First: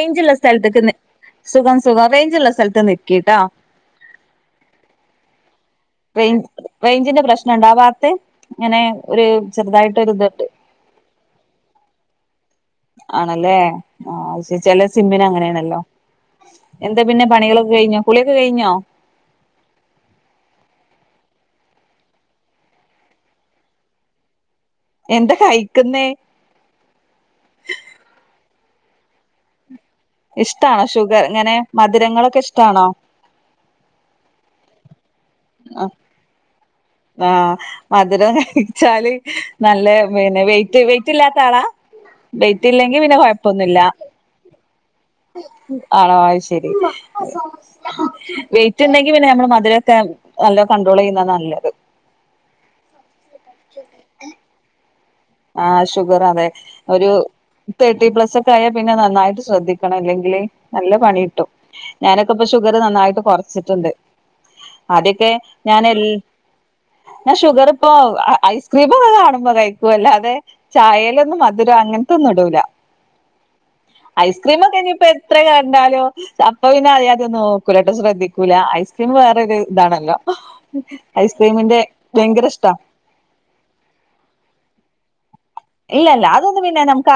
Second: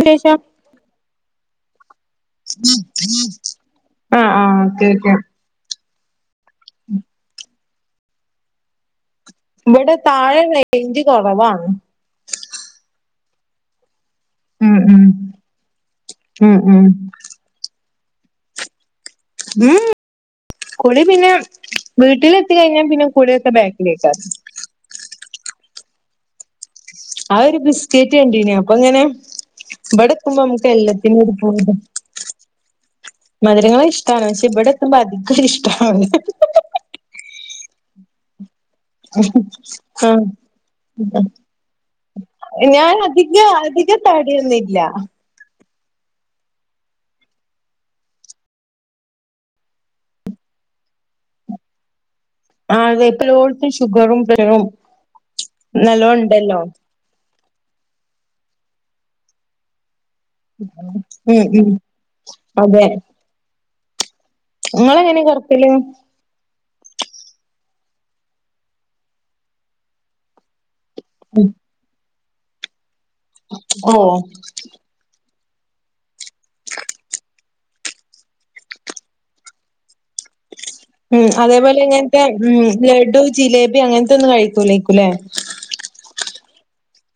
വേഞ്ചുള്ള ശേഷം സ്ഥലത്തേക്ക്ന്ന് സുഖം സുഖം റ റേജുള്ള സ്ഥലത്ത് നിക്കിട്ടാ. ആഹ് ആഹ് ഓക്കെ ഓക്കെ റേഞ്ച് റേഞ്ചിന്റെ പ്രശ്നം ഉണ്ടോ ആ ഭാഗത്ത് ഇങ്ങനെ ഒരു ഇവിടെ ചെറുതായിട്ടൊരു താഴെ ഇത്ണ്ട് റേഞ്ച് കുറവാണ്. ആണല്ലേ ആ ഉം ചില ഉം സിമ്മിന അങ്ങനെയാണല്ലോ ഉം ഉം എന്ത പിന്നെ പണികളെക്കെ കഴഞ്ഞോ കുളിയൊക്കെ കഴിഞ്ഞോ. ഉം കുളി പിന്നെ വീട്ടില എത്തി കഴിഞ്ഞാ പിന്നെ കുളിയൊക്കെ ബാക്കിലേക്ക എന്താ കഴിക്കുന്നേ ആ ഒരു ബിസ്കറ്റ് കണ്ടീന അപ്പൊ ഇങ്ങനെ ഇവിടക്കുമ്പോ നമുക്ക് ഇഷ്ടാണോ എല്ലാത്തിനും ഷുഗർ ഒരു പോ ഇങ്ങനെ മധുരങ്ങളൊക്കെ ഇഷ്ടാണോ മധുരങ്ങള് ഇഷ്ട്ടാണ് പക്ഷെ ഇവിടെ എത്തുമ്പോ അധികം ഇഷ്ടണ് ആഹ് മധുരം കഴിച്ചാല് നല്ല ആഹ് പിന്നെ വെറ്റ് വെറ്റ് ഇല്ലാത്താളാ. ഡെയറ്റ് ഞാൻ ഇല്ലെങ്കി പിന്നെ അധിക കൊഴപ്പൊന്നുല്ല. അധിക തടിയൊന്നില്ല ആണോ അഹ് ശരി. വെയിറ്റ് ഇണ്ടെങ്കി പിന്നെ നമ്മള് മധുരമൊക്കെ നല്ല കണ്ട്രോൾയ്യുന്ന നല്ലത്. ആ അതെ ഇപ്പോഓടുത്തും ഷുഗറും പറും [unintelligible] ആ ഷുഗർ അതെ ഒരു തേർട്ടി പ്ലസ് ഒക്കെ ആയാ പിന്നെ നന്നായിട്ട് ശ്രദ്ധിക്കണം അല്ലെങ്കിൽ. നല്ല പണി ഉം കിട്ടും ഉം ഞാനൊക്കെ ഇപ്പൊ ഷുഗർ അതെ നന്നായിട്ട് കുറച്ചിട്ടുണ്ട്. നിങ്ങളെങ്ങനെ അതൊക്കെ കൊറക്കല് ഞാൻ എ ഞാ ഷുഗർ ഇപ്പൊ ഐസ്ക്രീമ ഒക്കെ കാണുമ്പോ കഴിക്കും അല്ലാതെ ചായലൊന്നും മധുരം അങ്ങനത്തെ ഒന്നും ഇടൂല ഓഹ് ഐസ്ക്രീമൊക്കെ ഇനിപ്പ എത്ര കണ്ടാലോ അപ്പൊ പിന്നെ അറിയാതൊന്നും നോക്കുലോട്ട ശ്രദ്ധിക്കൂല ഐസ്ക്രീം വേറെ ഒരു ഇതാണല്ലോ. ഉം അതേപോലെ ഐസ്ക്രീമിന്റെ ഇങ്ങനത്തെ ഭയങ്കര ഉ ഇഷ്ടാ ലഡു ജിലേബി അങ്ങനത്തെ ഒന്നും കഴിക്കൂലേക്കൂല്ലേ. ഇല്ലല്ല അതൊന്നും പിന്നെ നമുക്ക്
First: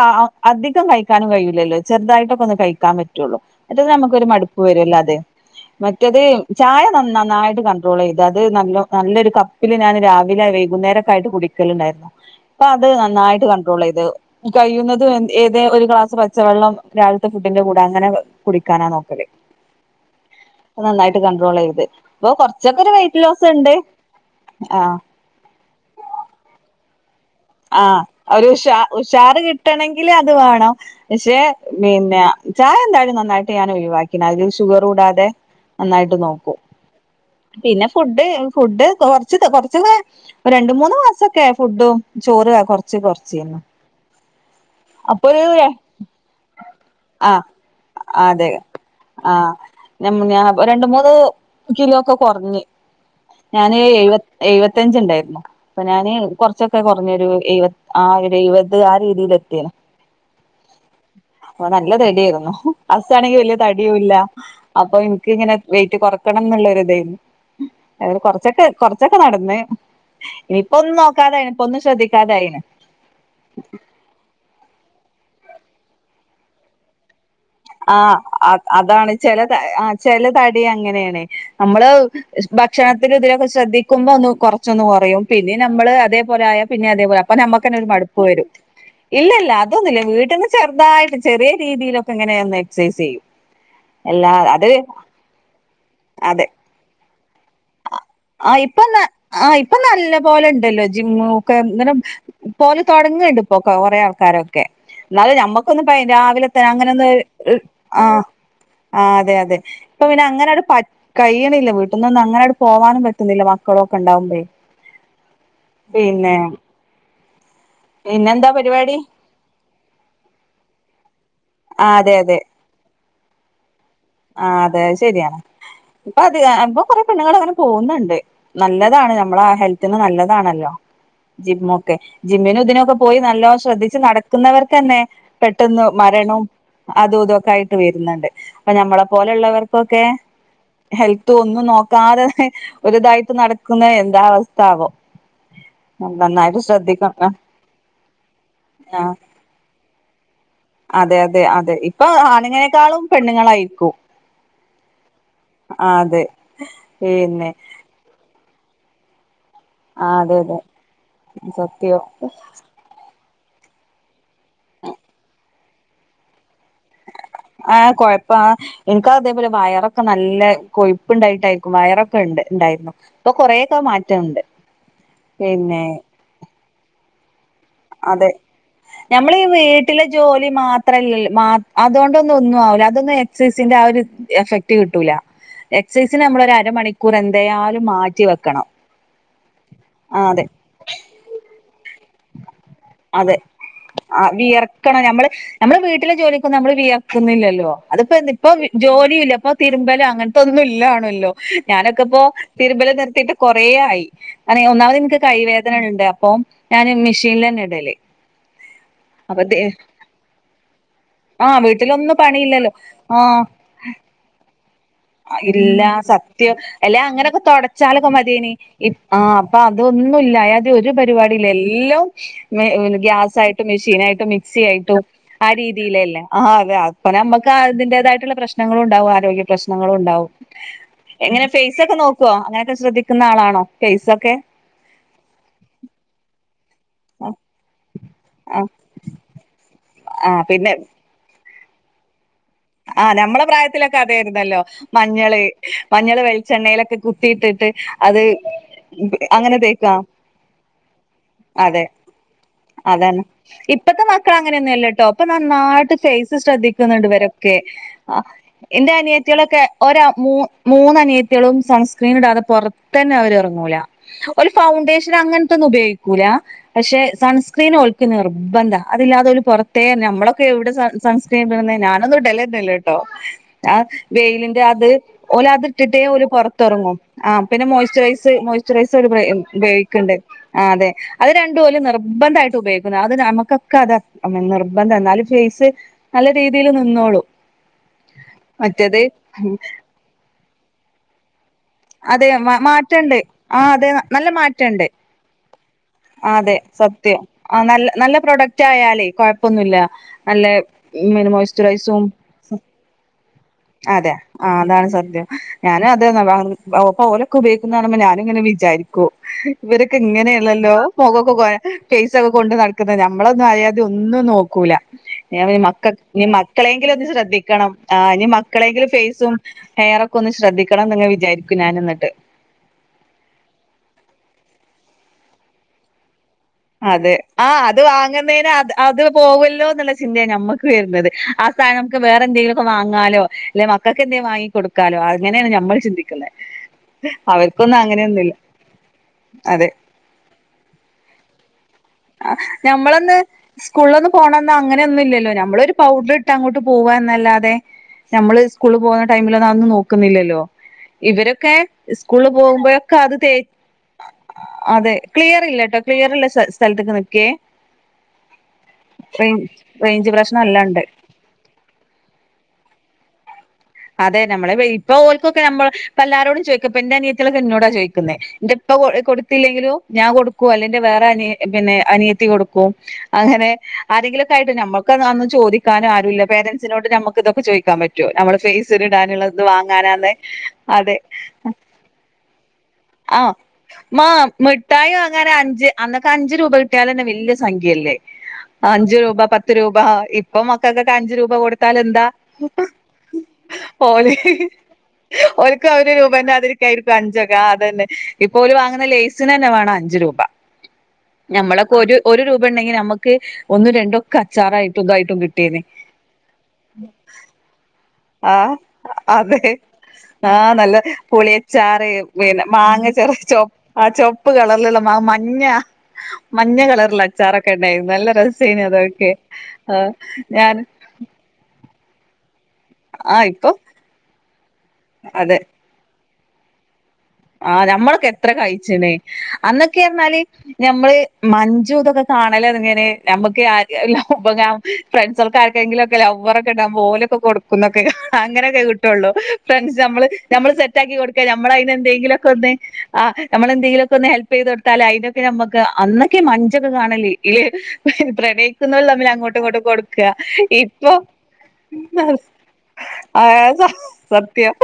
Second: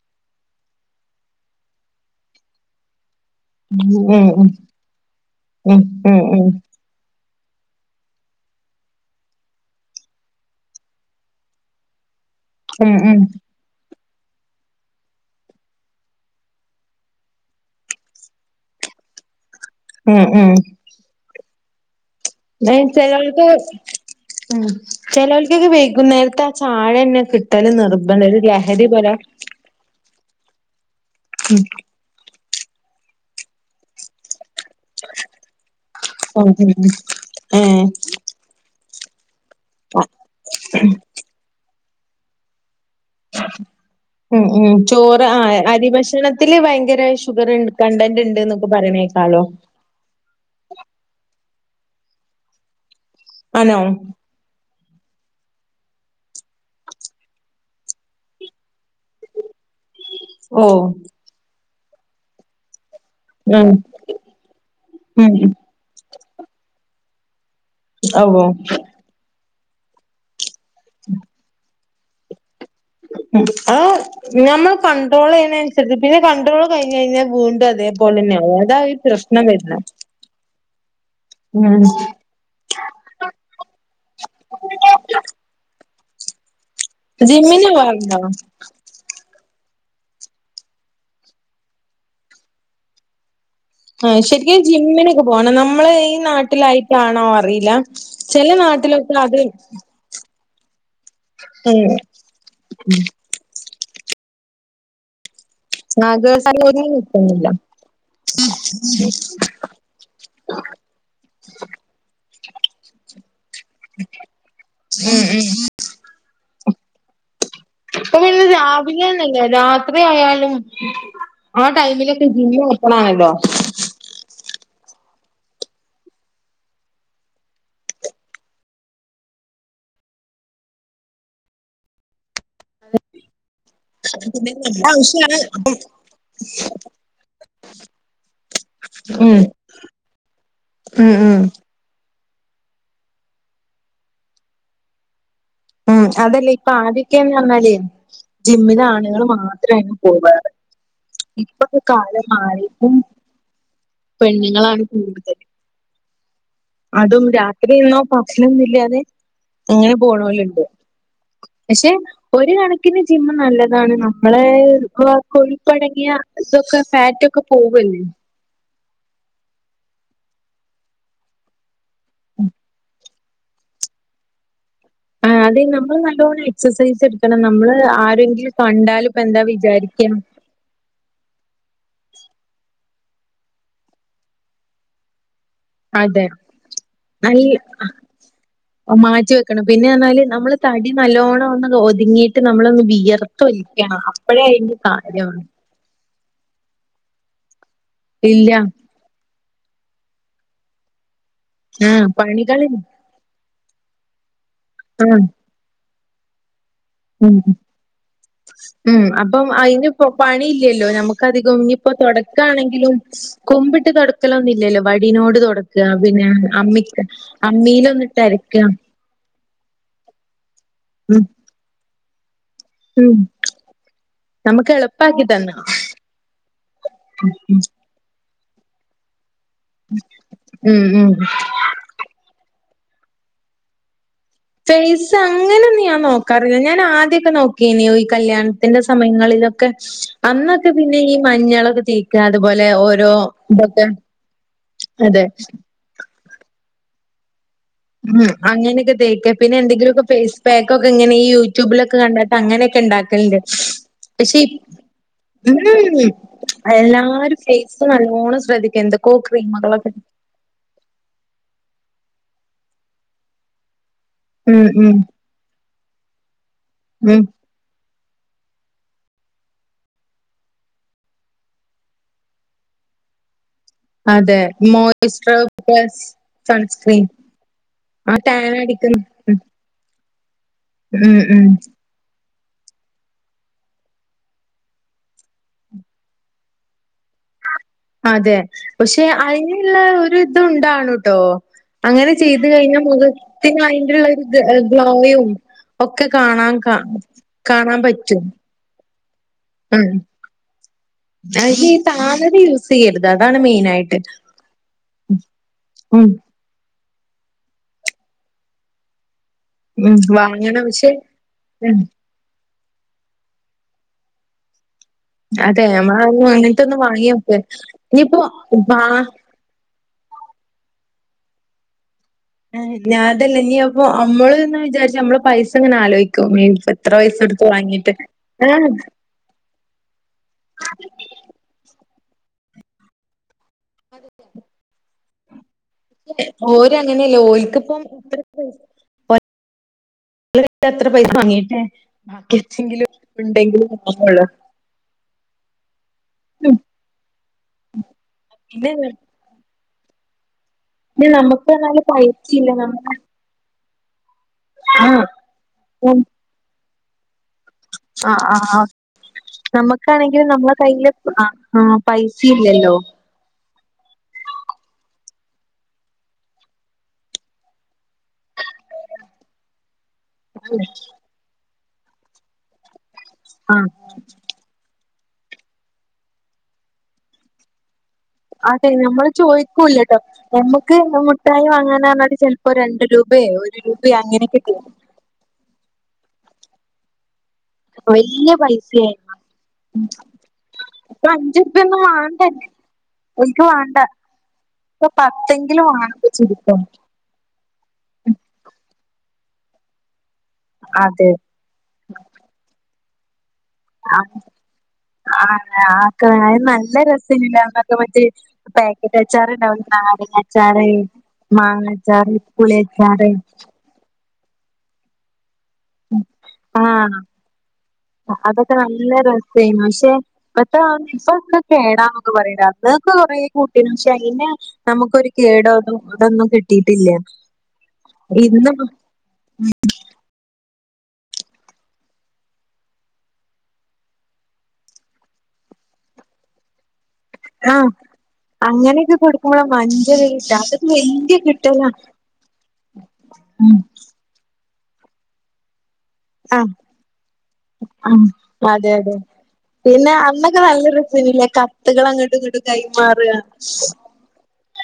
അധികം കഴിക്കാനും കഴില്ലല്ലോ ചെറുതായിട്ടൊക്കെ ഒന്ന് കഴിക്കാൻ പറ്റുള്ളു. മറ്റത് ഉം ഉം നമുക്കൊരു മടുപ്പ് വരുംല്ലോ അതെ ഉം ഉം മറ്റത് ഉം ചായ നന്ന നന്നായിട്ട് കണ് ഇത് അത് നല്ല നല്ലൊരു കപ്പില് ഞാന് രാവിലെ വൈകുന്നേരം ആയിട്ട് കുടിക്കലുണ്ടായിരുന്നു. അപ്പൊ അത് ഉം ഉം നന്നായിട്ട് കണ്ട്രോൾയ്ത്. കഴിയുന്നതും ഏത ഒരു ഗ്ലാസ് പച്ചവെള്ളം രാവിലത്തെ ഫുഡിന്റെ കൂടെ അങ്ങനെ കുടിക്കാനാ നോക്കല് ഉം ഉം ഇപ്പ നന്നായിട്ട് കണ്ട്രോളെയ്ത് ഇപ്പൊ ഏഹ് കൊർച്ചൊക്കൊര് വെയറ്റ് ചെലോൽക്ക് ലോസ്ണ്ട് ഉം ആഹ് ചെലോൽക്കൊക്കെ വൈകുന്നേരത്തെ ആ ചായന്നെ കിട്ടല് നിർബന്ധ ഒര് ലഹരി പോലെ ട്ടണെങ്കില് അത് വാണം പക്ഷേ ഉം പിന്നെ ചായെന്തായാലും നന്നായിട്ട് ഞാനൊഴിവാ ക്കിണ് അയ്ല് ഷുഗറൂടാതെ നന്നായിട്ട് ഉം നോക്കും ഉം ഉം ഏഹ് പിന്നെ ഫു ഡ് ഫുഡ് കൊർച്ച് കൊർച്ചൊക്കെ ഒര് രണ്ട് മൂന്ന് മാസൊക്കെ ഫുഡും ചോറ് കൊർ ച്ചീന്ന് ഉം ഉം ചോറ് ആഹ് അരഭക്ഷണത്തില് ഭയ്ങ്കര ആഹ് ഷുഗറ് കണ്ടന്റ്ണ്ട്ന്നൊക്കെ പറണേ ഹലോ ഞമ്മ ഞാ രണ്ട് മൂന്ന് കിലോക്കെ കൊർഞ്ഞ് ആണോ ഞാന് എഴുപ എഴ്‌വത്തഞ്ച്ണ്ടായിര്ന്നു അപ്പൊ ഞാന് കൊർച്ചൊ ക്കെ കൊർഞ്ഞൊരു എഴവ ആ ഒരെയ്പത് ആ രീതീലെത്തീയെട ഓഹ് അപ്പ നല്ല തടിയായിര്ന്നു അസ്സാണെങ്കി വല്ല്യ ഉം തടിയൂല്ല അപ്പൊ ഉം ഇൻക്ക്ങ്ങനെ വെയിറ്റ് കൊർക്കണംന്ന്ള്ളൊര്തേയ്ന്നു അങ്ങനെ ഓഹ് കൊർച്ചൊക്കെ കൊർച്ചൊക്കെ നടന്ന് ഇനിപ്പൊന്നും നോക്കാതായീ ഇപ്പൊന്നും ശ്രദ്ധിക്കാതായീന് ഉം ആ നമ്മള് കണ്ടട്രോളെയ്യ്ണൻസരിച്ച് പിന്നെ കണ്ട്രോള് കഴിഞ്ഞയ്ഞ്ഞാ വീ ടും ആഹ് ആതേപോലെന്നാവും അത് ആതാ ഈ അതാണ് ചെല പ്രശ്നം വര്ന്നെ ആ ചെല തടി അങ്ങനേണ് നമ്മള് ഭക്ഷണത്തില് ഇതിലൊക്കെ ശ്രദ്ധിക്കുമ്പൊന്ന് കൊർച്ചൊന്ന് കൊറയും പിന്നെ നമ്മള് അതേപോലായ പിന്നെ അതേപോലെ അപ്പൊ ജിമ്മിന് നമ്മക്കന്നെ ഒര് പോവാറുണ്ടോ മടുപ്പ് വരും ഇല്ലില്ല അതൊന്നുല്ല വീട്ടിന്ന് ചെർതായിട്ട് ചെറിയ രീതീലൊക്കെ ഇങ്ങനെയൊന്നെക്സൈസെയ്യും ആ ശരിക്കും ജിമ്മിനൊക്കെ പോണം നമ്മള് ഈ നാട്ടിലായിട്ടാണോ അറീല ആഹ് ഇപ്പൊ ന ആഹ് ഇപ്പൊ നല്ല പോല്ണ്ടല്ലോ ജിമ്മ് ഒക്കെ ഉം ഇങ്ങനെ പോവല് തൊടങ്ങ്ണ്ട്പ്പൊ കൊറേ ആൾക്കാരൊക്കെ എന്നാലും ഞമ്മക്കൊന്നും പ്പയി ആഹ് ഗേൾസ് രാവിലെത്തന്നെ അതിനൊരുങ്ങി അങ്ങനൊന്ന് നിക്കുന്നില്ല ആഹ് ആഹ് അതെ അതെ ഇപ്പൊ പിന്നങ്ങനാണ്ട് പ കയ്യ്ണില്ല വീട്ട്ന്നൊന്നും അങ്ങനാട് പോവാനും പറ്റുന്നില്ല മക്കളൊക്കെണ്ടാവുമ്പെയ് പിന്നെ ഇപ്പൊ പിന്നെ പിന്നെന്താ പരിപാടി രാവിലേന്നില്ല്യ രാത്രിആയാലും ആ അതെ ടൈമിലൊക്കെ അതെ ജിമ്മ് ഓപ്പണാണല്ലോ ആ അതെ അത് ശെരിയാണ് ഇപ്പതിക ഇപ്പൊ കൊറേ പെണ്ണുങ്ങള് അങ്ങനെ പോകുന്നുണ്ട് നല്ലതാണ് നമ്മള ഹെൽത്തിന് നല്ലതാണല്ലോ ജിമ്മൊക്കെ ജിമ്മിനും ഇതിനൊക്കെ പോയി നല്ലോ ശ്രദ്ധി ച്ച് പിന്നെ നല്ല നടക്കുന്നവർക്കന്നെ ആവശ്യാണ് പെട്ടെന്ന് മരണും അതുതൊക്കായിട്ട് വര്ന്ന്ണ്ട് ഞമ്മളെ ഉം പോലെള്ളവർക്കൊക്കെ ഉം ഹെൽത്ത് ഉം ഒന്നും നോക്കാതെ തന്നെ ഒരുതായിട്ട് നടക്കുന്ന എന്താ അവസ്ഥാവോ ഉം അതല്ല നന്നായിട്ട് ശ്രദ്ധിക്കണം ഇപ്പാദ്യൊക്കേന്ന് പർഞ്ഞാല് ആ ജിമ്മിലാണുങ്ങള് മാത്രേയ്നു പോവാറ് അതെ അതെ അതെ ഇപ്പൊ ഇപ്പം ആണിനേക്കാളും പെണ്ണുങ്ങളായിരിക്കും പെണ്ണുങ്ങളാണ് കൂടുതൽ ആഹ് അതെ അതും പിന്നെ രാത്രീന്നോ ഭക്ഷണൊന്നില്ലാതെ ഇങ്ങനെ ആ അതെ അതെ പോണോല്ണ്ട് പക്ഷെ സത്യം ഒര് കണ ക്കിന് ജിമ്മ് നല്ലതാണ് നമ്മളെ ഇപ്പൊ കൊഴിപ്പടങ്ങിയ ഇതൊക്കെ ഫാറ്റൊക്കെ പോവല്ലോ പ്പ എനിക്കതേപോലെ വയറൊക്കെ നല്ല കൊഴുപ്പ്ണ്ടായിട്ടായിരിക്കും വയറൊക്കെണ്ട് ഇണ്ടായിര്ന്നു ഇപ്പൊ കൊറേക്ക മാറ്റണ്ട് ആഹ് അത് നമ്മള് നല്ലോണം എക്സസൈസെട്ക്കണം നമ്മള് അത് അതെ ആരെങ്കിലും കണ്ടാല്‌പ്പെന്താ വിചാരിക്ക ലി മാത്രല്ലല്ലോ മാ അതോണ്ടൊന്നും ഒന്നു ആവൂല അതൊന്നും എക്സൈസിന്റെ ആ ഒര് എഫക്റ്റ് കിട്ടൂല എക്സസൈസിന് അതെ നല്ല നമ്മളൊരരമണിക്കൂറെന്തായാലും മാറ്റി വെക്കണം മാറ്റി വെക്കണം പിന്നെ ആ പറഞ്ഞാല് അതെ നമ്മള് തടി നല്ലോണൊന്ന് ഒതുങ്ങിയിട്ട് നമ്മളൊന്ന് അതെ വിയർത്തൊലിക്കണം ആ അപ്പഴേ അയ്ന്റെ വിയർക്കണം കാര്യം ഞമ്മള് നമ്മള് വീട്ടിലെ ജോലിക്കൊന്നും നമ്മള് വിയറ്ക്കുന്നില്ലല്ലോ അതിപ്പോ എന്ത് ഇല്ല ഇപ്പം ജോലി ഇല്ല അപ്പം തിരുമ്പല് അങ്ങനത്തൊന്നും ഇല്ലാണല്ലോ ആ ഞാനൊക്കെ ഇപ്പോ പണികളില്ല തിരുമ്പല് നിർത്തിയിട്ട് കൊറേ ആയി അതെ ഒന്നാമത് ആ ഇൻക്ക് കൈ വേദനണ്ട് അപ്പൊ ഞാൻ ഉം മെഷീനിൽ തന്നെ ഇടല്ലേ ഉം അപ്പം അയിന് ഇപ്പം പണി ഇല്ലല്ലോ നമുക്ക് ആ അധികം ഇനിപ്പോ വീട്ടിലൊന്നും പണിയില്ലല്ലോ തൊടക്കാണെങ്കിലും ആഹ കുമ്പിട്ട് തൊടക്കലൊന്നില്ലല്ലോ വടിനോട് ഇല്ല തൊടക്ക പിന്നെ സത്യം അല്ലെ അമ്മിക്ക് അമ്മിയില് ഒന്നിട്ടരക്ക ആഹ് അപ്പൊ അതൊന്നുല്ല ആയാതി ഒരു ഉം പരിവാടില്ല എല്ലാം മ പിന്നെ ഉം. ഗ്യാസായിട്ടും മെഷീനായിട്ടും മിക്സി നമുക്ക് ആയിട്ടും എളുപ്പാക്കി ആ തന്നു. രീതിലല്ലേ ആഹ് അതെ അപ്പം നമ്മക്ക് അതിന്റേതായിട്ട്ള്ള പ്രശ്നങ്ങളും ഉണ്ടാവും ആരോഗ്യ പ്രശ് ണ്ടാവും ഉം ഉം. എങ്ങനെ ഫൈസൊക്കെ നോക്കോ അങ്ങനൊക്കെ ശ്രദ്ധിക്കുന്ന ആളാണോ ഫൈസൊക്കെ പൈസ അങ്ങനൊന്ന് ഞാ നോക്കാറില്ല ഞാൻ ആദ്യൊക്കെ നോക്കിനി ഈ കല്യാണ്ത്തിന്റെ സമയങ്ങളിലൊക്കെ അന്നൊക്കെ പിന്നെ ഈ മഞ്ഞളൊക്കെ തേക്ക അത്പോലെ ആഹ് ഞമ്മള പ്രായത്തിലൊക്കെ അതേര്ന്നല്ലോ അതെ. മഞ്ഞള് മഞ്ഞള് വെലിച്ചെണ്ണേലൊക്കെ കുത്തിയിട്ടിട്ട് ഉം അത് അങ്ങനൊക്കെ തേക്ക പിന്നെ അങ്ങനെ തേക്കാ എന്തെങ്കിലൊക്കെ ഫേസ് പേക്കൊക്കെ ഇങ്ങനെ ഈ യൂട്യൂബിലൊക്കെ കണ്ടിട്ട് അങ്ങനൊക്കെ ഇണ്ടാക്കല്ല് ഇപ്പത്ത മക്കൾ അങ്ങനെയൊന്നും അല്ലട്ടോ ഇപ്പൊ ഉം നന്നായിട്ട് പൈസ ശ്രദ്ധിക്ക്ന്ന്ണ്ട് ഇവരൊക്കെ എല്ലാരും ക്കേ ഫേസ് ആ നല്ലോണം ശ്രദ്ധിക്ക എൻ്റെ എന്തൊക്കോ അനിയത്തിഓളൊക്കെ ക്രീമുകളൊക്കെ ഓരോ മൂ മൂന്ന് അനിയത്തോളും സൺസ്ക്രീൻ ഇടാതെ പൊറത്തന്നെ അവര് എറങ്ങൂല ഓല് ഉം ഉം ഫൗണ്ടേഷൻ അങ്ങൻത്തൊന്നും ഉപയോഗിക്കൂല പക്ഷെ ഉം സൺസ് ക്രീൻ ഓൽക്ക് നിർബദ്ധ അതില്ലാതെ ഓല് പൊറത്തേ ഞമ്മളൊക്കെ എവ്ടെ സൺ സൺസ്ക്രീൻ ഇട്ന്നേ ഞാ അതൊന്നും ഇടലന്നല്ല ട്ടോ ആ അതെ വെയ്ലിന്റെ അത് മോയ്സ്ചർ ഓല് അത്ട്ടിട്ടേ പ്ലസ് ഓല് പൊറത്തറങ്ങൂ സൺസ്ക്രീൻ ആഹ് പിന്നെ ആ മോയ്സ്ചൈസ് ടാൻ മോയ്ച്ച് അടിക്കുന്ന റൈസർ ഉപ ഉപയോഗിക്ക്ണ്ട് ആഹ് അതെ ഉം ഉം അത് ഉം രണ്ടും ഓല് നിർബന്ധായിട്ടും ഉപയോ അത് നമുക്കൊക്കെ അതാ നിർബന്ധം ന്നാലും ഫൈസ് നല്ല രീതിൽ നിന്നോളൂം ആതെ പക്ഷെ അയിന്ള്ള ഒരു ഇതുണ്ടാണ് ട്ടോ അങ്ങനെ അതെ ചെയ്ത് കഴിഞ്ഞാ മാറ്റണ്ട് ആ മുഖത്തിന് അതെ അതിന്റെള്ള നല്ല ഇത് ഗ്ലോ മാറ്റണ്ട് യും ഒക്കെ ആ കാണാൻ അതെ കാ കാണാ പറ്റും റ്റായാലേ കൊഴപ്പൊന്നുല്ല ഉം ന ല്ലേ പിന്നേ മോയ്സ്റ്റ്റൈസും ചെയ്യര്ത് അതാണ് മെയിൻ ആതെ ആഹ് അതാണ് സത്യം ഞാനും ഉം അതേന്നു [unintelligible] പ്പ ഓലൊക്കെ ഉപയോഗിക്കുന്നർഞപ്പോ ഞാനുംങ്ങനെ വിചാരിക്കു ഉം ഇവരൊക്കെ വാങ്ങണം ഇങ്ങനെണല്ലോ പക്ഷെ മൊഖൊക്കെ ഫൈ ഉം [unintelligible] കൊണ്ട് നടക്ക്ന്ന്നമ്മളൊന്നും അയാതി ഒന്നും നോക്കൂല ഞാ പിന്ന അതെ മക്ക ഞ്ഞ് നമ്മളതൊന്നും അങ്ങനത്തൊന്നും മക്കളെങ്കിലും ഒന്ന് വാങ്ങി വെക്ക്. ശ്രദ്ധിക്കണം ആഹ് ഇനിയിപ്പോ ഇനി മ വാ മക്കളെങ്കിലും ഫൈസും ഹെയറൊക്കെ ഒന്ന് ശ്രദ്ധിക്കണന്ന് ഇങ്ങനെ വിചാരിക്കും ഞാൻ ഇന്ന്ട്ട് ഞാ അതല്ല ഞ്പ്പൊ നമ്മള് ന്നാവിചാരിച്ചാനമ്മള് പൈസ ഇങ്ങനെ ആലോയിക്കും മീൻസ് അതെ ആഹ് അത് വാങ്ങ്ന്നേണ് അത് അത് പോവല്ലോ ന്ന്ള്ള ചിന്തയാ ഞമ്മക്ക് വര്ന്നത് ആ സാനം മ്മക്ക് വേറ എന്തെങ്കിലൊക്കേ വാങ്ങാലോ അല്ലെ മക്കക്ക് എന്തേം വാങ്ങി കൊടുക്കാലോ അങ്ങനെണ് ഞാ മ്മള് ചിന്തിക്ക്ന്നേ ഓര് അങ്ങനെയല്ല അവർക്കൊന്നും ഓൽക്കിപ്പം ഇത്ര അങ്ങനെയൊന്നുല്ല അതെ ഇങ്ങള് എത്ര പൈസ വാങ്ങി ട്ടേ ആ ഞമ്മളന്ന് സ്കൂളൊന്നും വാങ്ങുള്ളൂ പോണ അന്ന് അങ്ങനെയൊന്നും ഇല്ലല്ലോ ഞമ്മളൊരു പൗഡർ ഇട്ട ഉം അങ്ങോട്ട് പോവന്നല്ലാതെ ഞമ്മള് സ്കൂള് പിന്നെ പോവുന്ന ടൈമിലൊന്നും അതൊന്നും നോക്കുന്നില്ലല്ലോ പിന്നെ നമുക്ക് ഇവരൊക്കെ പറഞ്ഞാല് സ്കൂള് പൈസയില്ല നമുക്ക് പോകുമ്പോഴൊക്കെ അത് തേ അതെ ആഹ് ക്ലിയർ ഇല്ലട്ടോ ഉം ക്ലിയർള്ള സ സ്ഥലത്ത്ക്ക് നിക്കേ ആഹ് ആഹ് ആഹ് റേഞ്ച് റേഞ്ച് നമുക്കാണെങ്കിൽ പ്രശ്നം നമ്മളെ നല്ലണ്ട് കയ്യില് അ ആ പൈസിം ഇല്ലല്ലോ അതെ നമ്മളെ ഇപ്പം ഓല്ക്കൊക്കെ നമ്മൾ പ്പഎല്ലാരോടും ചോയിക്ക ഇപ്പം ഇന്റെ അനിയത്തിളൊക്കെ ഇന്നോടാ ചോയിക്കുന്നേ ഇന്റെ ഇപ്പ കൊ കൊടുത്തില്ലെങ്കിലും ഞാൻ കൊടുക്കും അല്ലെന്റെ വേറെ അന പിന്നെ അനിയത്തി കൊടുക്കും അങ്ങനെ ആഹ് ആരെങ്കിലും നമുക്ക് ആയിട്ട് നമ്മുക്ക് അന്നന്ന് ചോദിക്കാനും ആരുമില്ല പേരന്റസിനോട് നമുക്ക് ഒക്കെ ചോദിക്കാൻ പറ്റുമോ നമ്മുടെ ഫേസ് അതെ ഇസ്തിരി നമ്മള് ഇടാനുള്ളത് ചോദിക്കൂല്ലട്ടോ. വാങ്ങാനാന്ന് നമ്മക്ക് അതെ മുട്ടായി വാങ്ങാനാർഞ്ഞാല് ചെലപ്പോ രണ്ട് ആഹ് രൂപയോ ഒരു രൂപയോ മ അങ്ങനെയൊക്കെ തരും. മിഠായി വാങ്ങാന അഞ്ച് അന്നൊക്കെ അഞ്ച് രൂപ കിട്ടിയാലന്നെ വല്യ സംഖ്യയല്ലേ വല്യ അഞ്ചു പൈസയായിരിക്കും. രൂപ പത്ത് രൂപ ഇപ്പൊ മക്കൾക്കൊക്കെ ഇപ്പൊ അഞ്ചു രൂപ കൊടുത്താൽ അഞ്ചുർപ്യൊന്നും എന്താ വാണ്ടന്നെ ഓൽക്ക് വാണ്ട. ഓല് ഇപ്പൊ പത്തെങ്കിലും ഓക്കും വാണം ഇപ്പൊ ഒരുരുപ ചുരുക്കം. [unintelligible] അഞ്ചൊക്കെ അതന്നെ ഇപ്പോല് വാങ്ങുന്ന ലേസിന് തന്നെ വേണം അഞ്ചു രൂപ അതെ നമ്മളൊക്കെ ഒരു ഒരു രൂപ ഉണ്ടെങ്കി നമുക്ക് ഒന്നും രണ്ടോ അച്ചാറായിയിട്ടും ഇതായിട്ടും കിട്ടിയന്ന ആക്ക നല്ല രസയ്നില്ലേ അന്നൊക്കെ മറ്റേ ആഹ് പാക്കറ്റ് അച്ചാറ് അതെ ഉണ്ടാകും നാരങ്ങാ ആഹ് അച്ചാറ്, നല്ല മാങ്ങ അച്ചാറ്, പുളി അച്ചാറ് ചൊപ്പ് ആ ചൊപ്പ് കളറിലുള്ള മഞ്ഞ ഉം മഞ്ഞ ആഹ് കളറിലുള്ള അച്ചാറൊക്കെ ഉണ്ടായിരുന്നു നല്ല അതൊക്കെ രസേനു നല്ല രസയ്നു ആഹ് പക്ഷെ മറ്റ ഞാൻ കേടാന്നൊക്കെ പറയില്ല അന്നൊക്കെ കൊറേ ആഹ് ഇപ്പൊ കൂട്ടീ കൃഷി പക്ഷെ അയിന് നമുക്കൊരു അതെ കേടോ അതും ഇതൊന്നും കിട്ടിയിട്ടില്ല ആഹ് നഞമ്മളൊക്കെ എത്ര ഇന്ന് കഴിച്ച്ണ് അന്നൊക്കെ പറഞ്ഞാല് ഞമ്മള് മഞ്ജു ഇതൊക്കെ കാണല ഇങ്ങനെ നമ്മുക്ക് ആല്ലാം ഉപകം ഫ്രണ്ട്സൾക്ക് ആർക്കെങ്കിലും ഒക്കെ ലൗവർ ഉണ്ടാകുമ്പോൾ ഓൾ ആ കൊടുന്നൊക്കെ അങ്ങനൊക്കെ അങ്ങനെയൊക്കെ കിട്ടള്ളൂ കൊടുക്കുമ്പോളാ ഫ്രണ്ട് മഞ്ചൊക്കെ നമ്മള് കിട്ടാ നമ്മൾ അതൊക്കെ സെറ്റാക്കി വല്യ കൊടുക്ക കിട്ടലാ നമ്മതിൽ എങ്കിലൊക്കെ ഒന്ന് ഹാ നമ്മൾ ഉം എന്തെ ലൊക്കൊന്ന് ഹെൽപ്പ്ചെയ്ത കൊടുത്താൽ അയ്നൊകെ അയ് ഹൊ ക്കെ നമ്മക്ക് നമ്മുക്കെ കി ആ മഞ്ചൊക്കെ കാണലേ കിൽ ആ അതെ പ്രണയിക്കുന്ന വർ അതെ തമ്മിൽ അങ്ങോട്ടും ഇങ്ങോട്ടും പിന്നെ കൊടുക്ക അന്നൊക്കെ നല്ല ഇപ്പോ രസേനില്ലേ കത്തുകൾ മ്ആഹ് അങ്ങോട്ടും ഇങ്ങോട്ടും കൈമാറുക ആഹ് സത്യം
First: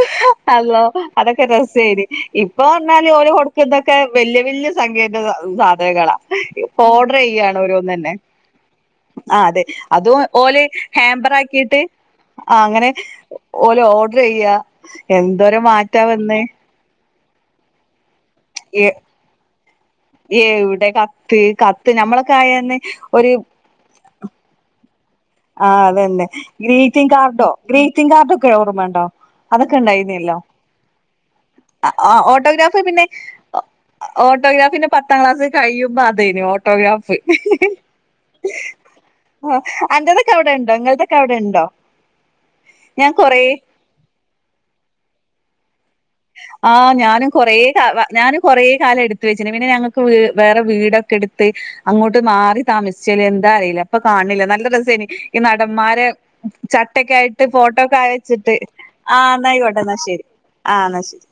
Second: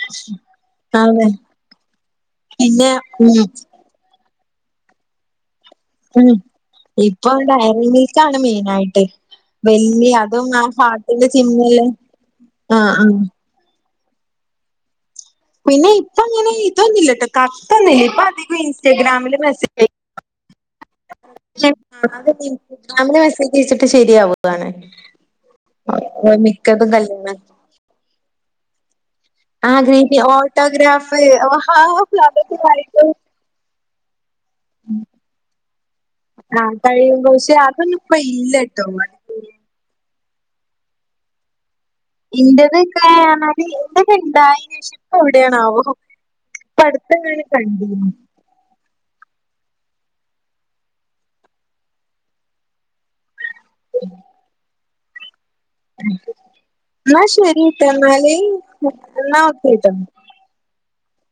അല്ലോ അതെ അതൊക്കെ രസായിരുന്ന് ഇപ്പൊ പിന്നെ പറഞ്ഞാല് ഓര് ഉം കൊടുക്കുന്നതൊക്കെ വല്യ വലിയ സംഖ്യയുടെ സാധ ഉം [unintelligible] ഓർഡർ ഇപ്പൊ ചെയ്യാണ് ഡയറി ഓരോന്ന് തന്നെ മിൽക്കാണ് മെയിനായിട്ട് ആ അതെ വല്യ അതും ഓല് ആ ഹാർട്ടിന്റെ ഹാമ്പർ ആക്കിയിട്ട് ചിഹ്നല്ലേ ആ അങ്ങനെ ഓല് ഓർഡർ ചെയ്യാ എന്തോരെ മാറ്റാ വന്നെ കത്തൊന്നുംമില്ലട്ടോ കത്തൊന്നില്ല ഇപ്പൊ അധികം ഇൻസ്റ്റാഗ്രാമില് മെസ്സേജ് എവിടെ കത്ത് [inaudible] കത്ത് ഞമ്മളൊക്കെ ആയന്ന് ഇൻസ്റ്റഗ്രാം ഒരു മെസ്സേജച്ചിട്ട് ശരിയാവോ [unintelligible] ആ അതന്നെ ഗ്രീറ്റിംഗ കാർഡോ ഗ്രീറ്റിംഗ കാർഡൊക്കെ ഓർമ്മയുണ്ടോ അതൊക്കെ ആഗ്രഹിക്ക ഉണ്ടായിരുന്നല്ലോ ഓട്ടോഗ്രാഫ് അതൊക്കെ ഓട്ടോഗ്രാഫ് പിന്നെ വായിക്കും ഓട്ടോഗ്രാഫിന്റെ പത്താം ക്ലാസ് കഴിയുമ്പോ അതേന ആ ഓട്ടോഗ്രാഫ് കഴിയുമ്പോ പക്ഷെ അതൊന്നും ഇപ്പ ഇല്ലട്ടോ ആ അന്റെതൊക്കെ അവിടെ ഉണ്ടോ ഇങ്ങൾതൊക്കെ അവിടെ ഉണ്ടോ ഞാൻ കൊറേ എന്റേതാക്കെപ്പറഞ്ഞാൽ ഉണ്ടായിന്ന് ഇപ്പോ എവിടെയാണാവോ? ഇപ്പ ആഹ് ഞാനും അടുത്തെങ്ങാനും കൊറെ കണ്ടിരുന്നു ഞാനും കൊറെ കാലം എടുത്ത് വെച്ച്ണ് പിന്നെ ഞങ്ങക്ക് വേറെ വീടൊക്കെ എടുത്ത് അങ്ങോട്ട് മാറി താമസിച്ചല് എന്താ അറിയില്ല ഇപ്പൊ കാണില്ല നല്ല രസേന് ഈ നടന്മാര് ചട്ടക്കെ എന്നാ ആയിട്ട് ശരി ട്ടോ ഫോട്ടോക്കെ എന്നാല് വെച്ചിട്ട് ആ എന്നാ ഓക്കെ എന്നായിക്കോട്ടെ എന്നാ ട്ടോ ശരി ആ എന്ന ശരി